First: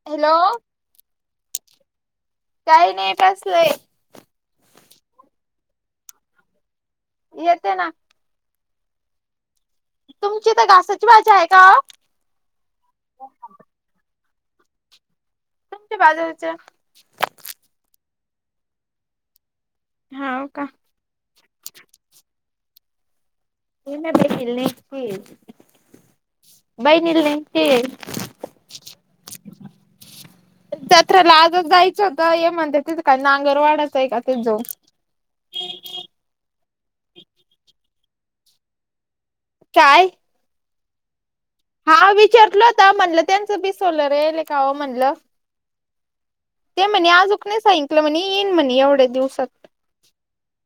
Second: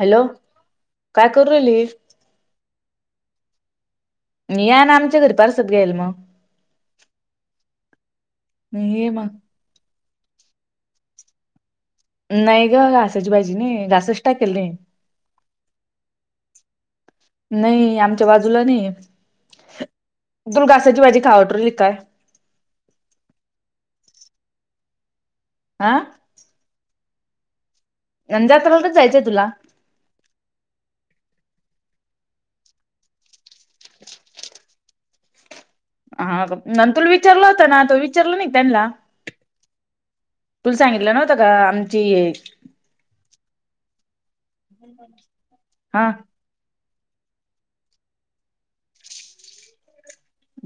Hello! काय करू राहली कायी नायी बसलेय या ना आमच्या घरी परसाद घ्यायला मग येते ना ये मग तुमच्या इथं घासाची भाजी हाय का वो? नायी ग घासाची भाजी नायीये, घासच टाकेल नायीये बाजुला [inaudible] नायी आमच्या बाजूला नाहीये हाव का तुला घासाची भाजी खाव वाटु राहीली का काय? ते विचार [unintelligible] [inaudible] आ बाई ला जत्रालाच जायचंय तुला [unintelligible] [inaudible] जत्राला आजच जायचं होतं, हे म्हणत्यात तिथ काय नांगर वाडायचाय का तिथं जाऊन हा न तुला विचारलं होता ना त्यो विचारलं नायी का त्यांना? काय? तुला सांगितलं नव्ह नव्हत काम? हा विचारलं होतं म्हटल त्याच बी सोलर येयलय हा ते म्हणे आजुक नायी सांगितलं, म्हणे येईन म्हणे एवढ्या दिवसात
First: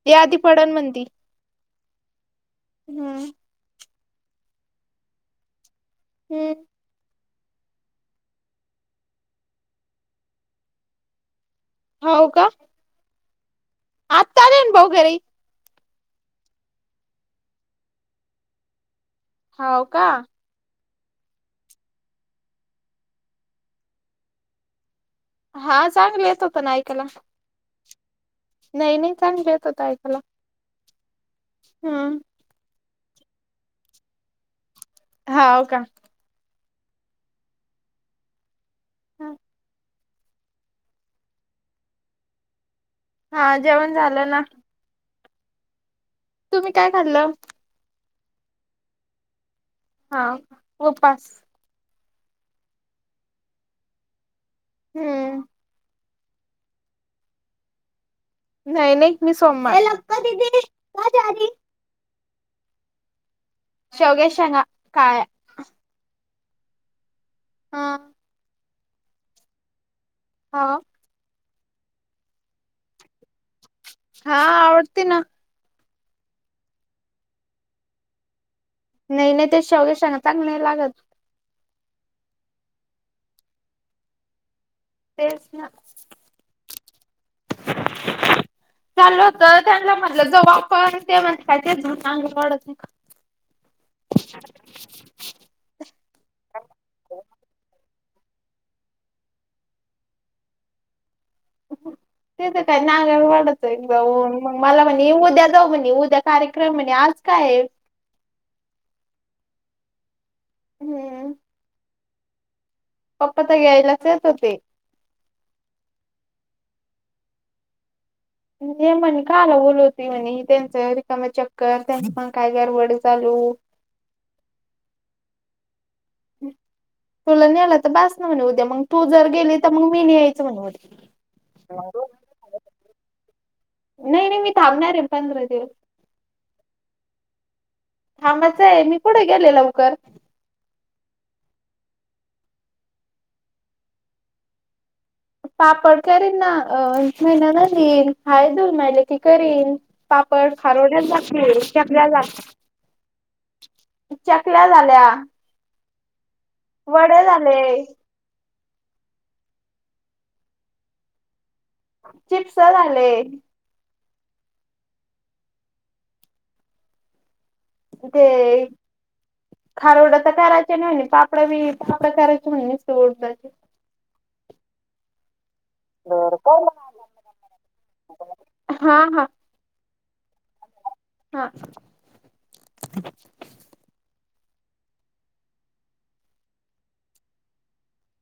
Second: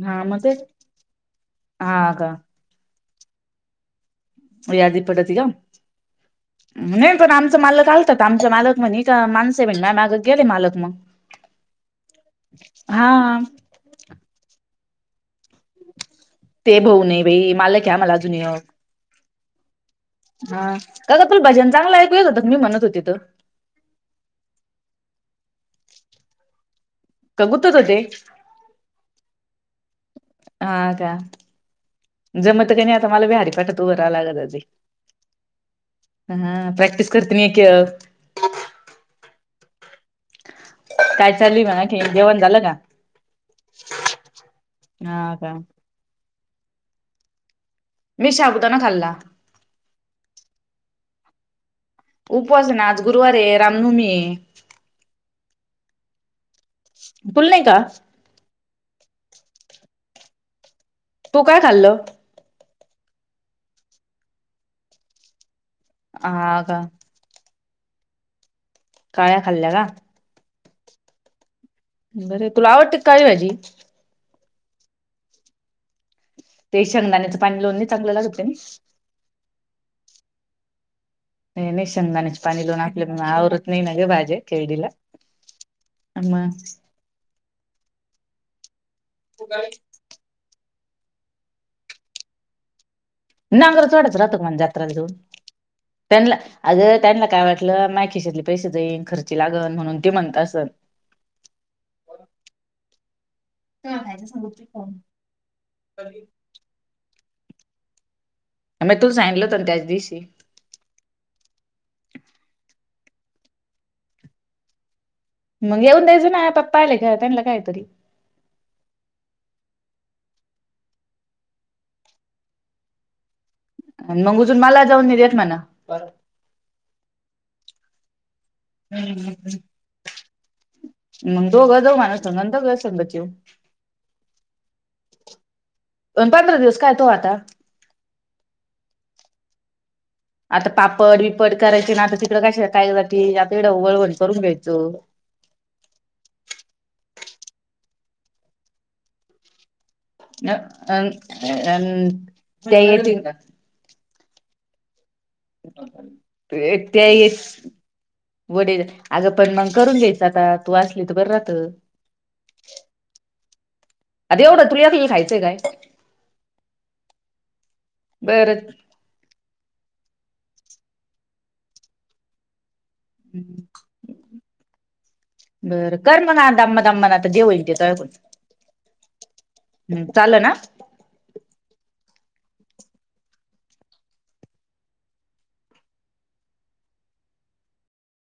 हा यादी म तेच, पडन म्हणती हा का? हम्म यादी पडती ग, हम्म नायी पण आमचं मालक आलतं आमचा मालक म्हणे का माणस भेटेना गेले मालक मग हो का? हा आता आले ना भाऊ घरी ते भाऊ नयी बाई, मालकय आम्हाला एक हाव का? हा का ग तुला भजन चांगला ऐकू येत होतं मी म्हणत होते तर [inaudible] हां चांगल, येत होत ना, ऐकायला. क, गुतत ते? नहीं-नहीं चांगल, येत होत ऐकायला. हां का, हम्म जमत क नही, आता माला बी हरीपाटात, उभं राह लागत, [unintelligible] अजे हाव, का? हं, प्रॅक्टिस करते, मी एक येळ काय चालू य म आखिन, जेवण झालं का? हां, जेवण झालं ना. हां का? तुम्ही काय, खाल्लं? मी, शाबुदाना खाल्ला. हां, उपास. उपास ना, आज गुरुवार ये, रामनवमी ये. हम्म. तुल नही का, आज? नाही- नाही, मी सोमवार तू काय खल्लं? शेवग्याच्या शेंगा, काळ्या. हा का? हा. काळ्या, खाल्या का? हा. बर, तुला आवडते क, काळी भाजी? हां, आवडती ना. ते शेंगदाण्याचं पाणी, लावून नही चांगलं लागतं, त्यानी? नही ना, त्या शेवग्याच्या शेंगा, चांगल्या नही लागत. नई-नई, शेंगदाण्याचे पाणी लावून, आपलं मं आवरत नही ना, ग भाजे केरडीला. तेच ना. म चालल होत, त्यांनल म्हनलं, जाउ आपण, ते म्हणता [unintelligible] ते चांगल वाढत नहीं. नांगरच वढायचा राहतो क, म्हना जत्राला जाऊन, त्यांनला अगं त्यांना काय वाटलं, माय खिशतले पैशे जाईन, खर्ची लागन, म्हणून ते म्हणत असल. तीत काय, नांगर ओढतं जाऊन, मंग माला म्हणी उद्या जाउ म्हणी, उद्या कार्य क्रम आणि आज काय ये? म्मे, तूच सांगितलंत ना, त्याच दिवशी हम्म. पप्पा त घ्यायलाच, येत होते. मग येऊन द्यायचं ना, पप्पाले त्योया, त्यांना कायतरी ते म्हणे, काला बोलवती म्हणी, त्यांच रिकाम चक्कर, त्यांचं पण, काय गरबड चालू अन, मंग उजून, माला जाऊन, नई देत म्हणा तुला ने्लं त, बास ना, म्हण उद्या, मंग तू जर गेली, त मग मी नई, यायचं म उद् मंग दोघ-दोघं न संगन, दोघं संगच येऊ. नहीं-नहीं, मी थांबणार ये न, पंधरा दिवस. अन, पंधरा दिवस काय ये, तो आता? थांबायच आहे, मी कुठे गेले लवकर? आता पापड विपड करायचे ना आता तिकडं कशाला काय जाती आता इकडं वाळवण करून घ्यायचं. पापड करीन ना महिना भर येईन हाय दोन माय, लेकी करीन. अ पापड, अ खारवड्या टाकिन अ ते आपल्याला त्या येतील चकल्या झाल्या. तु एकटी वडे आहेस झाले की? वडे अगं पण मग करून घ्यायच आता तू असली तर बर राहत. चिप्स झाले. आता एवढं तुला ऐकलीला खायचं हाय काय? ते बरं खारवड्या तर करायच नाही पापड बी पापड करायचे म्हटले बी उडदाचे. बरं कर मग आता दमान, दमान आता जे होईल तेे आता कर. हा हा हम्म, चालन आ‌. हा.